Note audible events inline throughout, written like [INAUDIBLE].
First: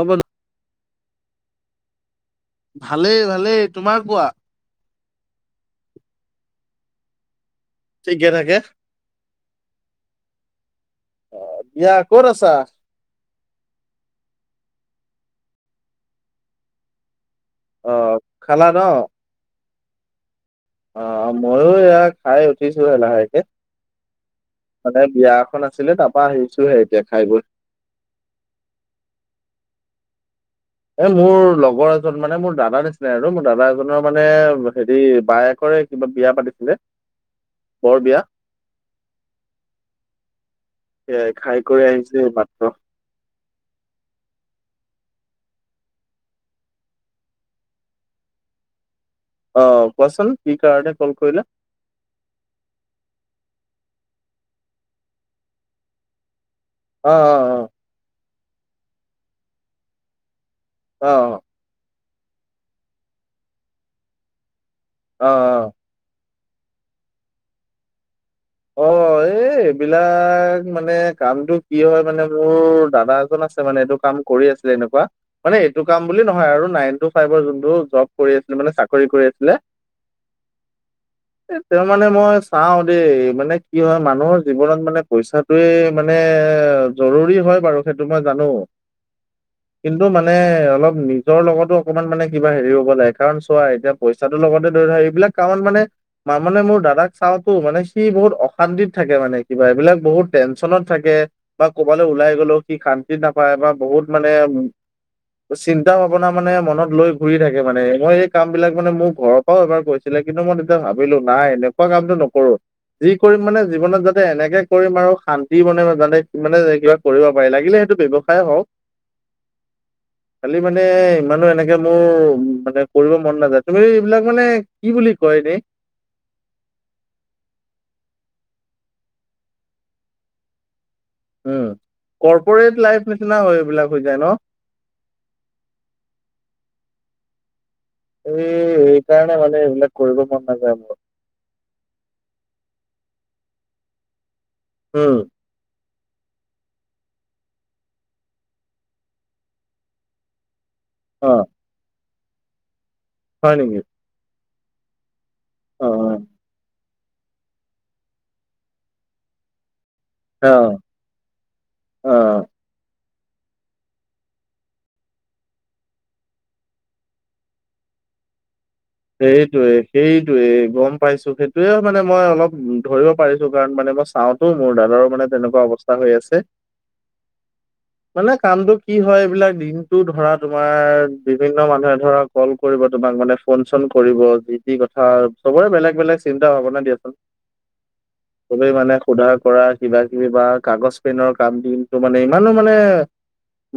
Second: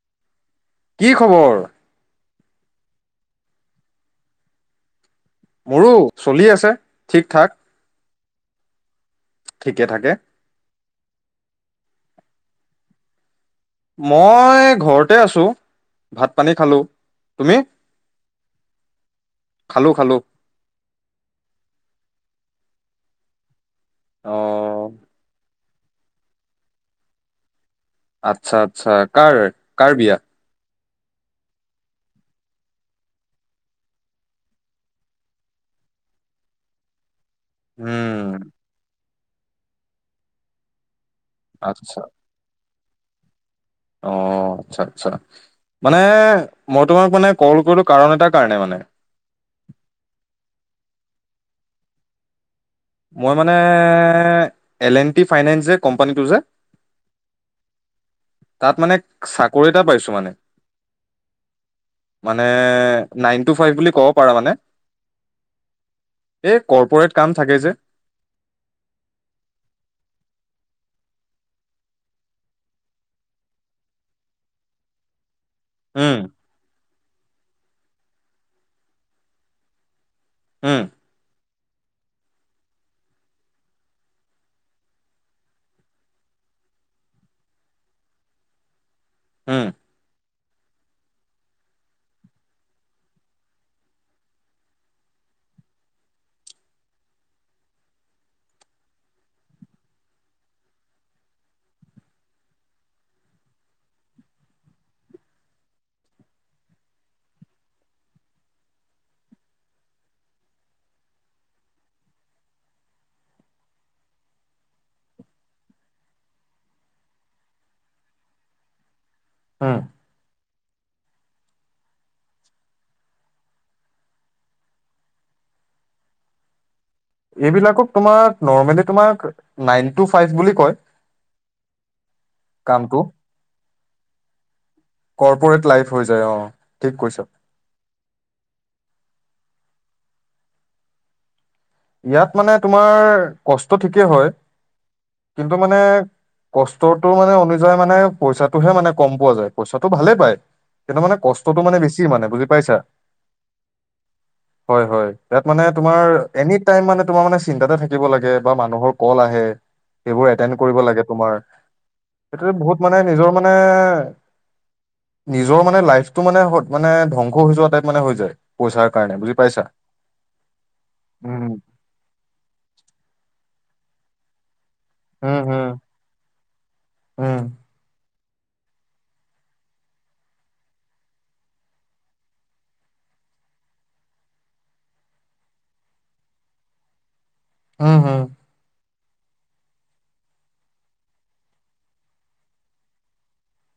অ' কি খবৰ? ভালেই-ভালেই তোমাৰ কোৱা? মোৰো চলি আছে ঠিক ঠাক ঠিকে থাকে। ঠিকে থাকে। আহ দিয়া কত আছা? মই ঘৰতে আছোঁ ভাত পানী খালোঁ। অ খালা ন। খালোঁ খালোঁ। অ ময়ো এয়া খাই উঠিছোহে লাহেকে। অ' মানে বিয়া এখন আছিলে তাৰ পৰা আহিছোহে এতিয়া খাই বৈ। আচ্ছা আচ্ছা কাৰ কাৰ বিয়া। এ মোৰ লগৰ এজন মানে মোৰ দাদা নিচিনাাই আৰু মোৰ দাদা এজনৰ মানে হেৰি বায়েকৰ কিবা বিয়া পাতিছিলে। বৰ বিয়া উম সেয়াই খাই কৰি আহিছে এই মাত্ৰ। অ। অ আচ্ছা আচ্ছা। মানে মই তোমাক মানে কল কৰিলো কাৰণ এটাৰ কাৰণে মানে। অহ কচোন কি কাৰণে কল কৰিলা? মই মানে এল এলন টি ফাইনেন্স যে কোম্পানীটো যে। অ অ অ। তাত মানে চাকৰি এটা পাইছো মানে। অ অ। মানে নাইন টু ফাইভ বুলি ক'ব পাৰা মানে। অহ অহ এ কর্পোরেট কাম থাকে যে। অ', এই এইবিলাক মানে কামটো কি হয় মানে মোৰ দাদা এজন আছে মানে এইটো কাম কৰি আছিলে এনেকুৱা। মানে এইটো কাম উম বুলি নহয় আৰু নাইন টো ফাইভ ৰ যুনটো জব কৰি আছিলে মানে চাকৰি কৰি আছিলে। হম। এ তেওঁ মানে মই চাওঁ দেই মানে কি হয় মানুহৰ জীৱনত মানে পইচাটোয়ে মানে জৰুৰী হয় বাৰু সেইটো মই জানু। [UNINTELLIGIBLE] উম কিন্তু মান মানে অলপ নিজৰ লগতো অকমান মানে কিবা হেৰি হ'ব লাগে কাৰণ চোৱা এতিয়া পইচাটোৰ লগতে ধৰা এই বিলাক কাৰণ মানে-মানে মোৰ দাদাক চাও টো মানে সি বহুত অশান্তিত থাকে মানে কিবা। এইবিলাক বহুত টেনশনত থাকে বা ক'বালৈ ওলাই গ'লেও সি শান্তি নাপায় বা বহুত মানে চিন্তা ভাৱনা মানে মনত লৈ ঘুৰি থাকে মানে। মই এই কাম বিলাক মানে মোৰ ঘৰৰ পৰাও এবাৰ কৈছিলো কিন্তু মই তেতিয়া ভাবিলো নাই এনেকুৱা কামটো নকৰো। যি কৰিম মানে জীৱনত যাতে এনেকে কৰিম আৰু শান্তি [UNINTELLIGIBLE] যানে মানে কিবা কৰিব পাৰি লাগিলে লে সেইটো ব্যৱসায় হওক। উম। খালি মানে ইমানো এনেকে মোৰ মানে কৰিব মন নাযায়। তুমি এইবিলাক মানে কি বুলি কয় [UNINTELLIGIBLE] এইবিলাকক তোমাৰ নৰ্মেলি তোমাক নাইন টু ফাইভ বুলি কয়। উম, কৰ্পৰেট কামটো লাইফ নিচিনা হয় এইবিলাক হৈ যায় ন। কৰ্পৰেট লাইফ হৈ যায় অ' ঠিক কৈছা। এই সেইকাৰণে মানে এবিলাক কৰিব মন নাযায় মোৰ। ইয়াত মানে তোমাৰ কষ্ট ঠিকেই হয়, উম কিন্তু মানে কষ্টটো মানে অনুযায়ী মানে পইচাটোহে মানে কম পোৱা যায়। পইচাটো ভালে পায়। সেইটো মানে অ কষ্টটো মানে বেছি মানে বুজি পাইছা? হয় নেকি? হয়-হয়। ইয়াত মানে অ তোমাৰ এনি টাইম মানে তোমাৰ মানে চিন্তাতে থাকিব লাগে বা মানুহৰ কল আহে। সেইবোৰ অ অ এটেণ্ড কৰিব লাগে তোমাৰ। অ সেইটো বহুত মানে নিজৰ মানে নিজৰ মানে লাইফটো মানে-মানে ধ্বংস হৈ যোৱা টাইপ মানে হৈ যায়। পইচাৰ কাৰণে বুজি পাইছা। সেইটোৱে সেইটোৱে গম পাইছো। উম সেইটোৱে মানে মই অলপ ধৰিব পাৰিছো। কাৰণ মানে মই চাওতো মোৰ দাদাৰো মানে উম তেনেকুৱা হুম অৱস্থা হৈ আছে। উম মানে কামটো কি হয় এইবিলাক দিনটো ধৰা তোমাৰ বিভিন্ন মানুহে ধৰা কল কৰিব তোমাক মানে ফোন চোন কৰিব। যি তি কথা চবৰে বেলেগ-বেলেগ চিন্তা ভাবনা দিয়াচোন। উম হম। শুধাৰ কৰা কিবা কিবি বা কাগজ পেনৰ কাম দিনটো মানে। ইমানো মানে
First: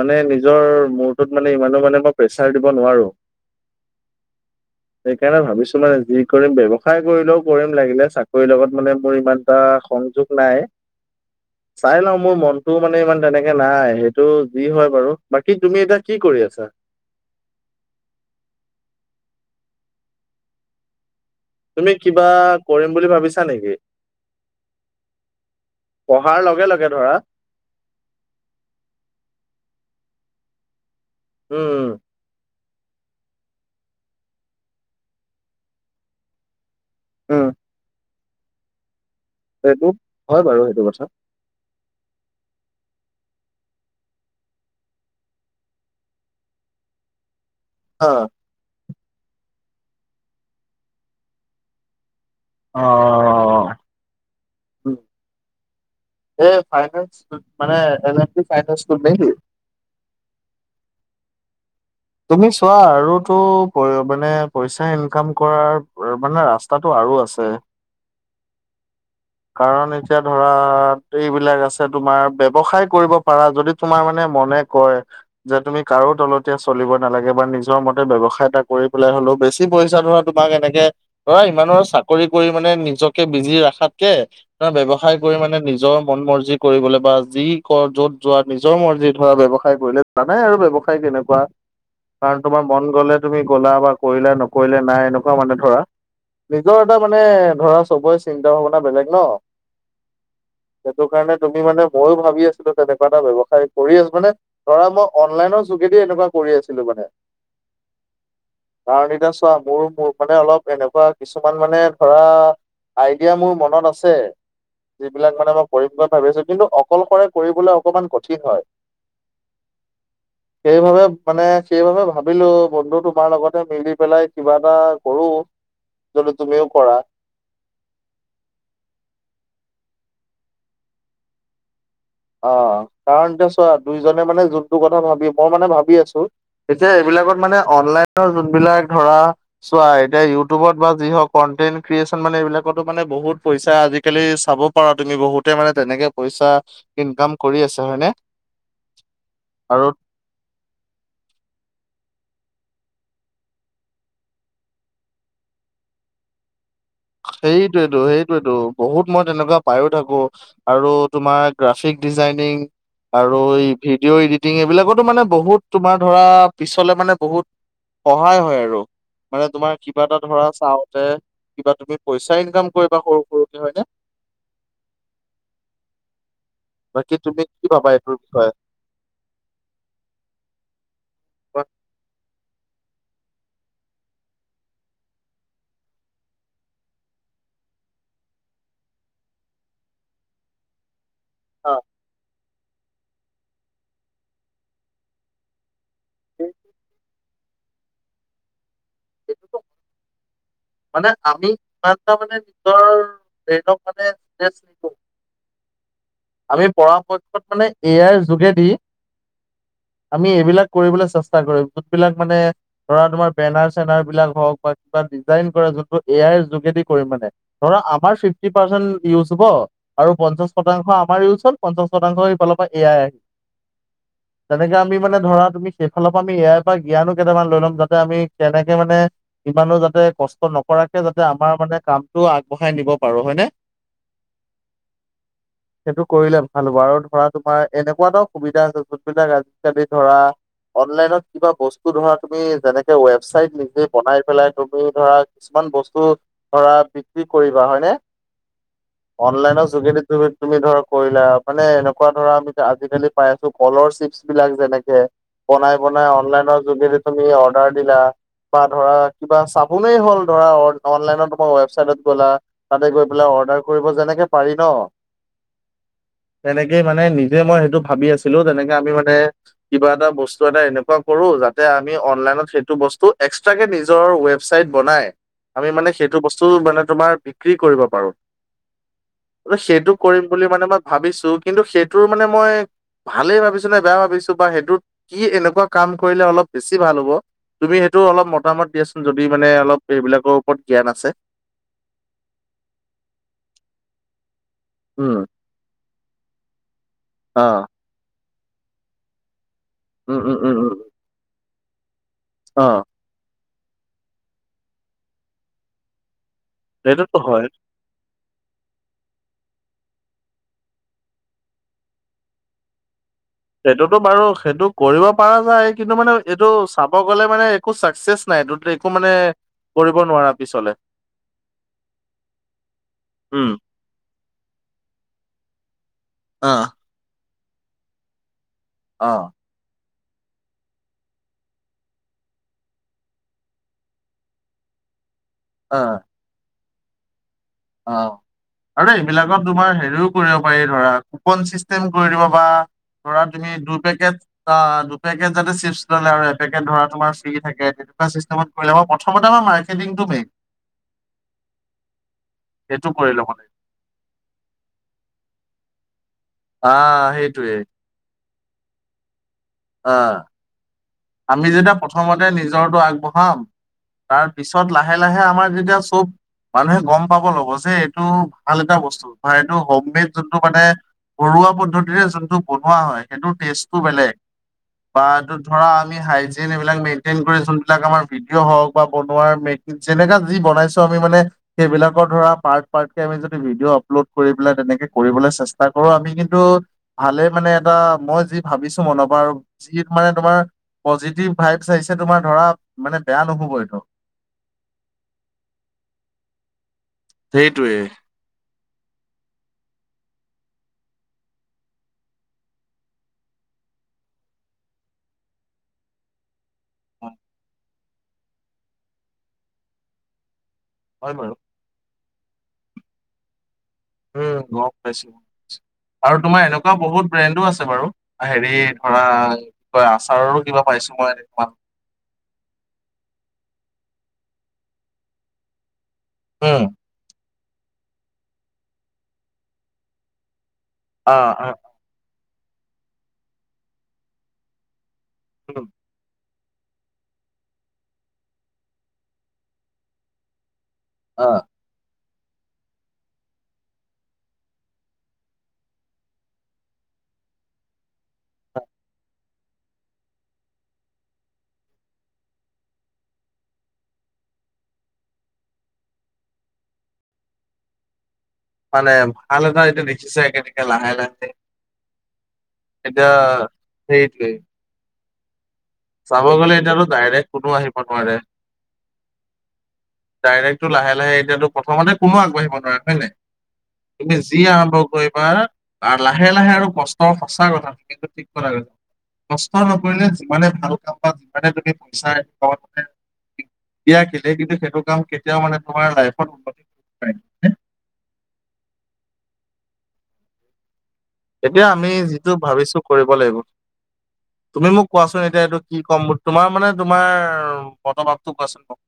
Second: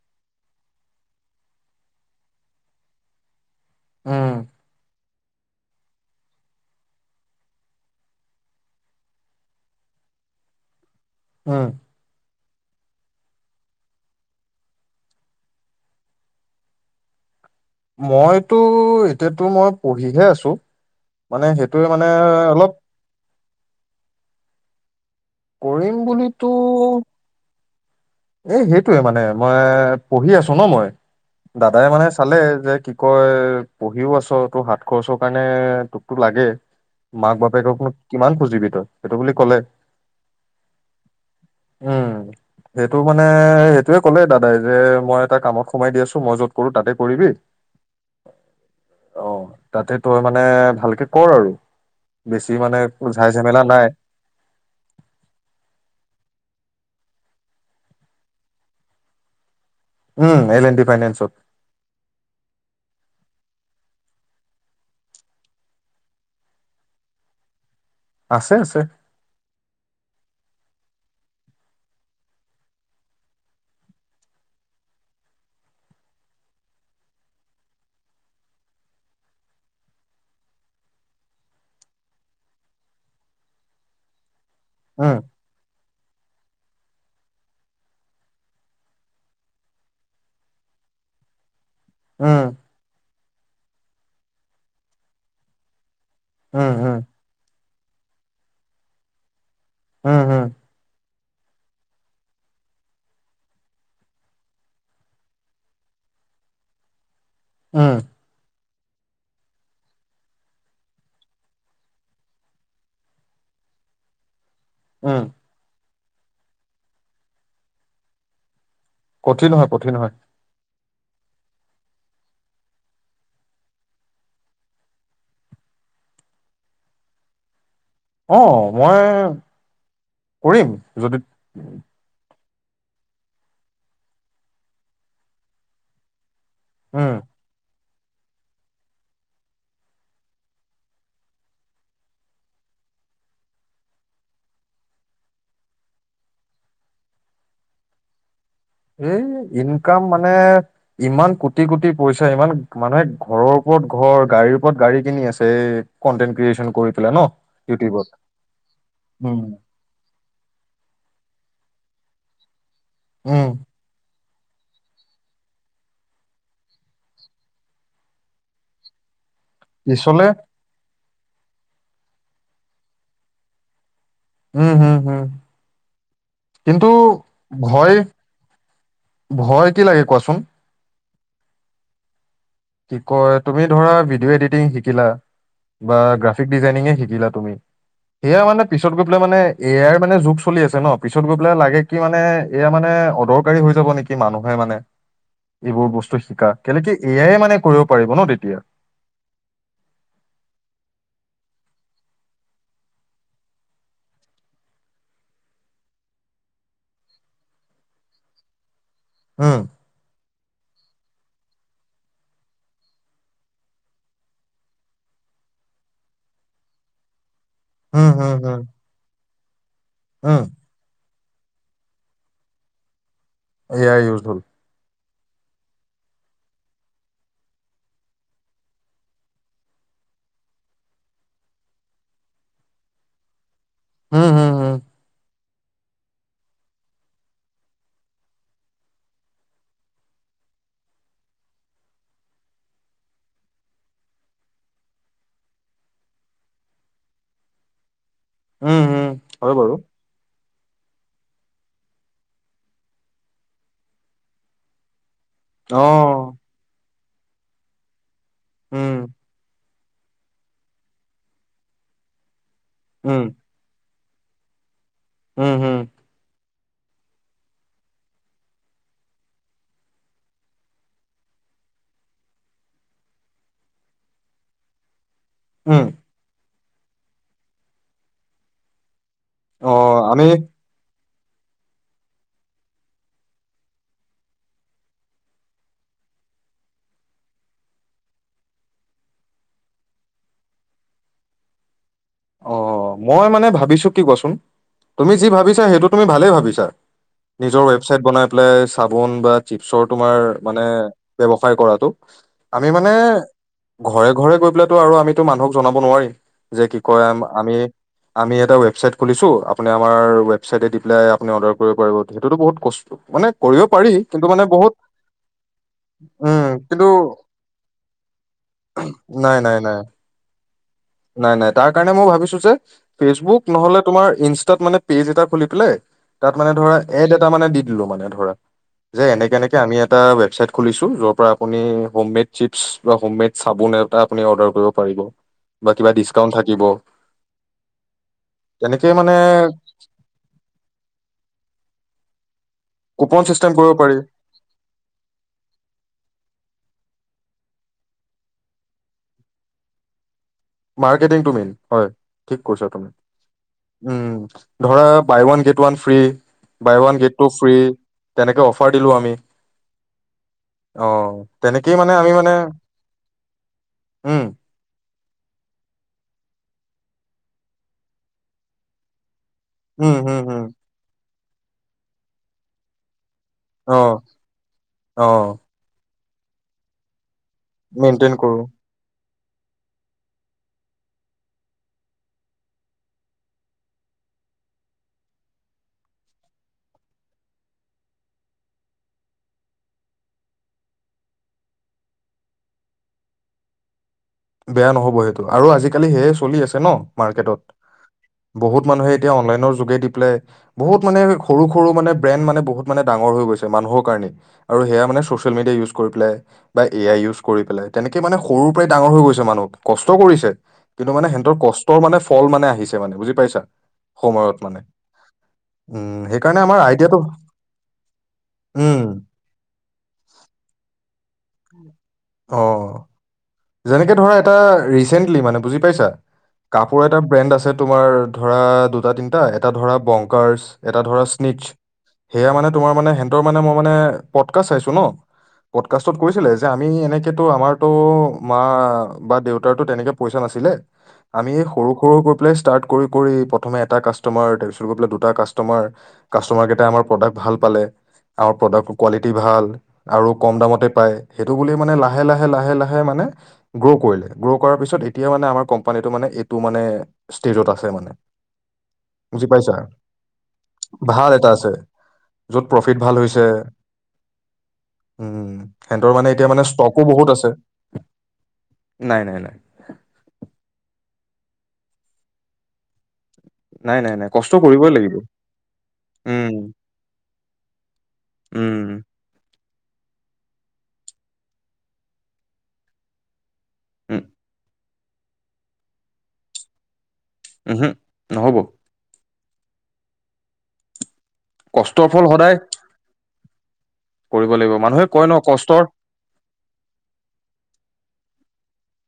মানে নিজৰ মূৰটোত মানে ইমানো মানে মই প্ৰেছাৰ দিব নোৱাৰো। উম। সেইকাৰণে ভাবিছো মানে যি কৰিম ব্যৱসায় কৰিলেও কৰিম লাগিলে চাকৰিৰ লগত মানে মোৰ ইমান এটা সংযোগ নাই উম চাই লও মোৰ মন টো মানে ইমান তেনেকে নাই সেইটো যি হয় বাৰু। বাকী তুমি এতিয়া কি কৰি আছা? [INAUDIBLE] মইতো এতিয়াতো মই পঢ়িহে আছো। মানে সেইটোৱে তুমি মানে কিবা অলপ কৰিম বুলি ভাবিছা নেকি? কৰিম পঢ়াৰ বুলিতো লগে লগে ধৰা। এ সেইটোয়ে মানে মই পঢ়ি আছো ন মই দাদাই উম। মানে চালে যে কি কয় পঢ়িও আছ তোৰ হাত খৰচৰ কাৰণে তোকতো লাগে। মাক উম। বাপেকক নো কিমান খুজিবি তই। সেইটো বুলি ক'লে সেইটো হয় বাৰু সেইটো কথা। উম। সেইটো মানে সেইটোৱে ক'লে দাদাই যে মই এটা কামত সোমাই দি আছো, মই যত কৰো তাতে কৰিবি। অ। অ, তাতে তোৰ মানে ভালকে কৰ আৰু। বেছি মানে ঝাই যেমেলা নাই। হু এ মানে [UNINTELLIGIBLE] টোত নে কি? উম, এল এন ডি ফাইনেনচত। তুমি চোৱা আৰু তো কৰিব মানে পইচা ইনকাম কৰাৰ মানে ৰাস্তাটো আৰু আছে। আছে আছে কাৰণ এতিয়া ধৰা এইবিলাক আছে। তোমাৰ ব্যৱসায় কৰিব পাৰা। যদি তোমাৰ মানে মনে কয় যে তুমি কাৰো তলতীয়া চলিব নালাগে বা নিজৰ মতে ব্যৱসায় এটা কৰি পেলাই হ'লেও বেছি পইচা ধৰা তোমাক এনেকে অ ইমান ৰ চাকৰি কৰি মানে নিজকে বিজি ৰাখাতকে ধৰা ব্যৱসায় উম কৰি মানে নিজৰ মন মৰজি কৰিবলে বা যি ক যত যোৱা নিজৰ মৰ্জি ধৰা ব্যৱসায় কৰিলে। জানাই আৰু ব্যৱসায় তেনেকুৱা কাৰণ উম তোমাৰ মন গলে তুমি গ'লা বা কৰিলা। নকৰিলে নাই এনেকুৱা মানে ধৰা। উম নিজৰ এটা উম মানে ধৰা চবৰে চিন্তা ভাৱনা বেলেগ ন। উম হুম। সেইটো কাৰণে তুমি মানে ময়ো ভাবি আছিলো তেনেকুৱা এটা ব্যৱসায় কৰিম। মানে ধৰা মই অনলাইনৰ যোগেদি এনেকুৱা কৰি আছিলো মানে। উম। কাৰণ এতিয়া চোৱা মোৰ, মোৰ মানে অলপ এনেকুৱা কিছুমান মানে ধৰা। আইডিয়া মোৰ মনত আছে। উম যিবিলাক মানে মই কৰিম বুলি ভাবি আছো। কিন্তু অকলশৰে কৰিবলৈ অকমান কঠিন হয়। কঠিন হয়, কঠিন হয়। সেইবাবে মানে সেইবাবে ভাবিলো বন্ধু তোমাৰ লগতে মিলি পেলাই কিবা এটা কৰো। যদি তুমিও কৰা। অ, মই কৰিম যদি অ কাৰণটো চোৱা। দুইজনে মানে যোনটো কথা ভাবি মই মানে ভাবি আছো এতিয়া উম এইবিলাকত মানে অনলাইন যোন বিলাক ধৰা চোৱা এতিয়া ইউটিবত বা যি হক কন্টেন্ট ক্ৰিয়েচন মানে এই বিলাকতো মানে বহুত পইচা, আজিকালি চাব পাৰা তুমি বহুতে মানে তেনেকে পইচা ইনকাম কৰি আছে হয়নে? এই আৰু ইনকাম মানে ইমান কোটি-কোটি পইছা [UNINTELLIGIBLE] ইমান মানুহে ঘৰৰ ওপৰত ঘৰ, গাড়ীৰ ওপৰত গাড়ী কিনি আছে কণ্টেন ক্ৰিয়েচন কৰি। পেলাই ন ইউটিউবত সেইটোৱেটো, সেইটোৱেটো। বহুত মই উম, তেনেকুৱা পাইও থাকো আৰু তোমাৰ গ্ৰাফিক ডিজাইনিং আৰু উম, এই ভিডিঅ' এডিট এইবিলাকতো মানে বহুত তোমাৰ ধৰা পিছলে মানে বহুত সহায় হয় আৰু। মানে তোমাৰ কিবা এটা পিছলে ধৰা চাওতে কিবা তুমি পইচা ইনকাম কৰিবা সৰু সৰুকে, হয়নে? উম-উম-উম। কিন্তু বাকী তুমি কি ভাবা ভয়, এইটোৰ বিষয়ে ভয় কি লাগে কোৱাচোন? বা [UNINTELLIGIBLE] কি কয় তুমি ধৰা ভিডিঅ' এডিটিং শিকিলা। বা গ্ৰাফিক ডিজাইনিঙে শিকিলা তুমি। সেয়া মানে পিছত গৈ পেলাই মানে এ আই মানে যুগ চলি আছে ন। পিছত গৈ পেলাই হা, লাগে কি মানে এয়া মানে অদৰকাৰী হৈ যাব নেকি? মানুহে মানে এইবোৰ বস্তু। শিকা এই- কেলেকে এ আই এ মানে কৰিব পাৰিব ন তেতিয়া। [UNINTELLIGIBLE] মানে আমি ইমানটা মানে নিজৰ ব্ৰেইনক মানে ষ্টেচ নিদো। আমি পৰাপক্ষত মানে এ আইৰ যোগেদি উম, আমি এইবিলাক কৰিবলে চেষ্টা কৰিম। যোনবিলাক মানে ধৰা তোমাৰ বেনাৰ-চেনাৰ বিলাক হওঁক বা কিবা ডিজাইন কৰা যোনটো এ আইৰ যোগেদি কৰিম মানে। ধৰা উম, আমাৰ হুম, ফিফটি হুম, পাৰ্চেন্ট ইউজ হ'ব আৰু উম, পঞ্চাছ শতাংশ আমাৰ ইউজ হল পঞ্চাছ শতাংশ। এইফালৰ পৰা A I A I useful. তেনেকে আমি মানে ধৰা তুমি সেই ফালৰ পৰা আমি এ আইৰ পৰা জ্ঞানো কেইটামান লৈ ল'ম যাতে আমি যেনেকে মানে ইমানো যাতে কষ্ট নকৰাকে যাতে আমাৰ মানে কামটো আগবঢ়াই নিব পাৰো, হয় নে? উম-হু-হু। সেইটো কৰিলে ভাল হ'ব আৰু ধৰা তোমাৰ এনেকুৱা এটাও সুবিধা আছে যোনবিলাক আজি-কালি ধৰা অনলাইনত কিবা বস্তু ধৰা তুমি যেনেকে ৱেবচাইট নিজে বনাই পেলাই তুমি ধৰা কিছুমান বস্তু ধৰা বিক্ৰী কৰিবা হয়নে? উম, হুম, হয় অনলাইনৰ বাৰু। যোগেদি তুমি তুমি ধৰা কৰিলা। মানে এনেকুৱা ধৰা আমি আজি-কালি পাই আছো কলৰ চিপছ বিলাক যেনেকে। বনাই বনাই অ', অনলাইনৰ যোগেদি তুমি অৰ্ডাৰ দিলা বা ধৰা উম, কিবা চাবোনেই হ'ল ধৰা। অন-অনলাইনত তোমাৰ ৱেবচাইটত গ'লা তাতে গৈ উম, পেলাই অৰ্ডাৰ কৰিব যেনে পাৰি ন? উম, হুম। তেনেকেই মানে নিজে মই সেইটো ভাবি আছিলো। তেনেকে আমি মানে কিবা এটা বস্তু এটা এনেকুৱা কৰো। যাতে আমি অনলাইনত সেইটো বস্তু এক্সট্ৰাকে নিজৰ ৱেবচাইট বনাই আমি উম। মানে সেইটো বস্তু মানে তোমাৰ বিক্ৰী কৰিব পাৰো। অ সেইটো কৰিম আমি বুলি মানে মই ভাবিছো। কিন্তু সেইটোৰ মানে মই ভালেই ভাবিছো নে বেয়া ভাবিছো বা সেইটোত কি এনেকুৱা কাম কৰিলে অলপ বেছি ভাল হ'ব? তুমি সেইটো অলপ মতামত দিয়াচোন যদি মানে অলপ এইবিলাকৰ ওপৰত জ্ঞান আছে। অ, মই মানে ভাবিছো কি কোৱাচোন। তুমি উম যি ভাবিছা সেইটো তুমি ভালেই ভাবিছা। অ নিজৰ ৱেবচাইট বনাই পেলাই চাবোন বা চিপছৰ তোমাৰ উম উম উম মানে উম ব্যৱসায় কৰা। অ আমি মানে ঘৰে ঘৰে গৈ পেলাইটো আৰু আমিতো মানুহক জনাব নোৱাৰিম যে কি কয় সেইটোতো হয় আম-আমি আমি এটা ৱেবচাইট খুলিছো। আপুনি আমাৰ ৱেবচাইটে দি পেলাই আপুনি অৰ্ডাৰ কৰিব পাৰিব। সেইটোতো বহুত কষ্ট মানে কৰিব পাৰি সেইটোতো বাৰু কিন্তু মানে সেইটো বহুত কৰিব পাৰা যায়। কিন্তু মানে উম এইটো কিন্তু চাব গ'লে মানে একো চাকচ চেচ নাই এইটোত একো মানে নাই নাই নাই কৰিব নোৱাৰা। পিছলে নাই, নাই। তাৰ কাৰণে মই ভাবিছো যে ফেচবুক উম নহলে তোমাৰ ইনষ্টাত মানে পেজ এটা খুলি পেলাই তাত মানে অ ধৰা এড এটা মানে দি দিলো মানে ধৰা যে অ এনেকে এনেকে আমি এটা ৱেবছাইট খুলিছো যৰ পৰা আপুনি হম মেড চিপছ বা হম মেড চাবোন এটা আপুনি অৰ্ডাৰ কৰিব পাৰিব। [UNINTELLIGIBLE] বা অ কিবা ডিচকাউন্ট থাকিব। অ, তেনেকে আৰু মানে এইবিলাকত তোমাৰ হেৰিও কৰিব পাৰি। ধৰা কুপন চিষ্টেম কৰি দিব বা ধৰা কুপন চিষ্টেম তুমি কৰিব দু পাৰি পেকেট অ দুপেকেট যাতে চিপছ ললে আৰু এপেকেট ধৰা তোমাৰ থাকে তেনেকোৱা চিষ্টেমত কৰিলে [UNINTELLIGIBLE] প্ৰথমতে আমাৰ মাৰ্কেটিংটো মেইন। মাৰ্কেটিংটো মেইন, হয়। ঠিক কৈছা তুমি। সেইটো কৰি ল'ব লাগিব। উম, ধৰা buy one get one free. Buy one অ', গেট টু ফ্ৰী সেইটোৱে তেনেকে অফাৰ দিলো আমি। অহ। অ আমি যেতিয়া তেনেকেই মানে আমি প্ৰথমতে মানে নিজৰটো আগবঢ়াম। উম তাৰ পিছত লাহ লাহে-লাহে আমাৰ যেতিয়া চব মানুহে গম পাব ল'ব যে এইটো ভাল এটা বস্তু। হয়, এইটো উম হোমমেড উম যোনটো উম মানে ঘৰুৱা পদ্ধতিৰে যোনটো বনোৱা হয়। সেইটো টেষ্টটো অ বেলেগ। বা অ এইটোত ধৰা আমি হাইজিন এইবিলাক মেই [UNINTELLIGIBLE] যোনবিলাক আমাৰ মেইনটেইন কৰো ভিডিঅ' হওক বা বনোৱাৰ মে যেনেকা যি বনাইছো আমি মানে সেইবিলাকৰ ধৰা পাৰ্ট পাৰ্টকে আমি যদি ভিডিঅ' আপলো আপলোড কৰি পেলাই তেনেকে কৰিবলে চেষ্টা কৰো আমি। কিন্তু ভালে মানে এটা মই যি ভাবিছো [UNINTELLIGIBLE] বা আৰু যি মানে তোমাৰ পজিটিভ ভাইবছ আহিছে তোমাৰ। ধৰা মানে বেয়া নহ'ব এইটো। বেয়া নহব সেইটো আৰু আজিকালি সেয়ে চলি আছে ন। মাৰ্কেটত, সেইটোৱে। বহুত মানুহে এতিয়া অনলাইনৰ যোগে দি পেলাই বহুত মানে সৰু সৰু মানে ব্ৰেন মানে বহুত মানে ডাঙৰ হৈ গৈছে মানুহৰ কাৰণে আৰু সেয়া মানে চছি চছিয়েলমিডিয়া ইউজ কৰি পেলাই বা এ আই ইউজ কৰি পেলাই তেনেকে মানে সৰুৰ পৰাই ডাঙৰ হৈ মানুহক কষ্ট কৰিছে। কিন্তু মানে হয় বাৰু সিহঁতৰ কষ্টৰ মানে ফল মানে আহিছে মানে। বুজি পাইছা? উম, সময়ত মানে গম পাইছো। উম আৰু সেইকাৰণে তোমাৰ আমাৰ এনেকুৱা আইডিয়াটো বহুত ব্ৰেণ্ডো আছে বাৰু। হেৰি উম ধৰা কয় আচাৰৰো কিবা পাইছো মই। অ [UNINTELLIGIBLE] অ, যেনেকে ধৰা এটা ৰিচেণ্টলি মানে বুজি পাইছা? উম। কাপোৰ এটা ব্ৰেণ্ড আছে তোমাৰ ধৰা দুটা, তিনিটা। এটা ধৰা বংকাৰছ এটা ধৰা অ স্নিছ। অ সেয়া মানে তোমাৰ মানে হেনতৰ মানে মই মানে পডকাষ্ট চাইছো ন। পডকাষ্টত কৈছিলে যে আমি এনেকেতো আমাৰতো মা বা দেউতাৰটো তেনেকে পইচা নাছিলে। আমি অ', এই সৰু-সৰু প্লে ষ্টাৰ্ট কৰি কৰি প্ৰথমে এটা কাষ্টমাৰ, তাৰ পিছত গৈ পেলাই দুটা কাষ্টমাৰ। কাষ্টমাৰ কেইটায়ে আমাৰ প্ৰডাক ভাল পালে? আৰু প্ৰডাকৰ কোৱালিটি ভাল আৰু কম দামতে পায়। সেইটো বুলি মানে লাহে-লাহে-লাহে-লাহে মানে গ্র কৰিলে। গ্ৰ কৰা পিছত এতিয়া মানে আমাৰ মানে কোম্পানীটো এইটো মানে ষ্টেজত আছে মানে। মানে বুজি আন পাইছা এটা এতিয়া দেখিছে একেলগে ভাল লাহে-লাহে এটা আছে য'ত প্ৰফিট ভাল এতিয়া হৈছে সেইটোৱে। উম। সিহঁতৰ মানে চাব এতিয়া মানে গ'লে ষ্টকো এতিয়াতো বহুত আছে। ডাইৰেক্ট কোনো আহিব নোৱাৰে। নাই, নাই, নাই, ডাইৰেক্টটো লাহে-লাহে এতিয়াটো প্ৰথমতে কোনো আগবাঢ়িব নোৱাৰে, হয় নাই? নাই নাই। নাই, তুমি কষ্ট যি কৰিবই আৰম্ভ লাগিব। কৰিবা উম, লাহে লাহে আৰু কষ্টৰ সঁচা কথা কিন্তু ঠিক কথা উম, কৈ কষ্ট নকৰিলে যিমানে ভাল কাম যিমানে তুমি পইচা দিয়া উম, খিলে কিন্তু সেইটো কেতিয়াও কেতিয়াও মানে তোমাৰ লাইফত উন্নতি নোৱাৰিম ওহু নহ'ব। এতিয়া কষ্টৰ আমি ফল যিটো সদায় ভাবিছো কৰিব লাগিব। কৰিব লাগিব। তুমি মানুহে মোক কয় ন কোৱাচোন এতিয়া। এইটো কষ্টৰ কি ক'ম তোমাৰ মানে তোমাৰ মনৰ ভাবটো কোৱাচোন মোক।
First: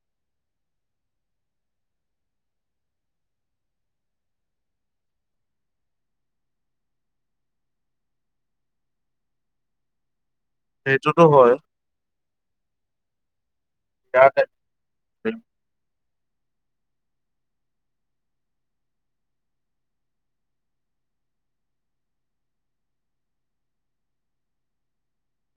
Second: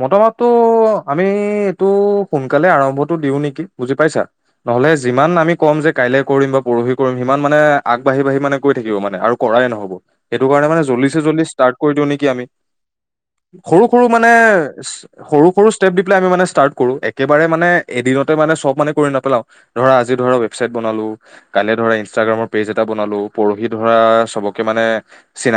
মতভাবটো আমি এইটো সোনকালে আৰম্ভটো দিও নেকি। বুজি পাইছা? নহলে যিমান আমি ক'ম যে কাইলে কৰিম বা পৰহি কৰিম সিমান মানে আগবাঢি বাঢ়ি মানে গৈ থাকিব মানে আৰু কৰাই নহব। সেইটো কাৰণে মানে জল্দি চে সেইটোতো জল্দি হয় ষ্টাৰ্ট কৰি দিওঁ নেকি আমি? সৰু-সৰু মানে ইয়াৰ সৰু-সৰু ষ্টেপ পেলাই আমি ষ্টাৰ্ট কৰো। একেবাৰে মানে এদিনতে মানে চব মানে কৰি নেপেলাও। ধৰা আজি ধৰা ৱেবচাইট বনালো। ত কাইলে ধৰা ইনষ্টাগ্ৰামৰ পেজ এটা বনালো। পৰহি ধৰা চবকে মানে চিনাক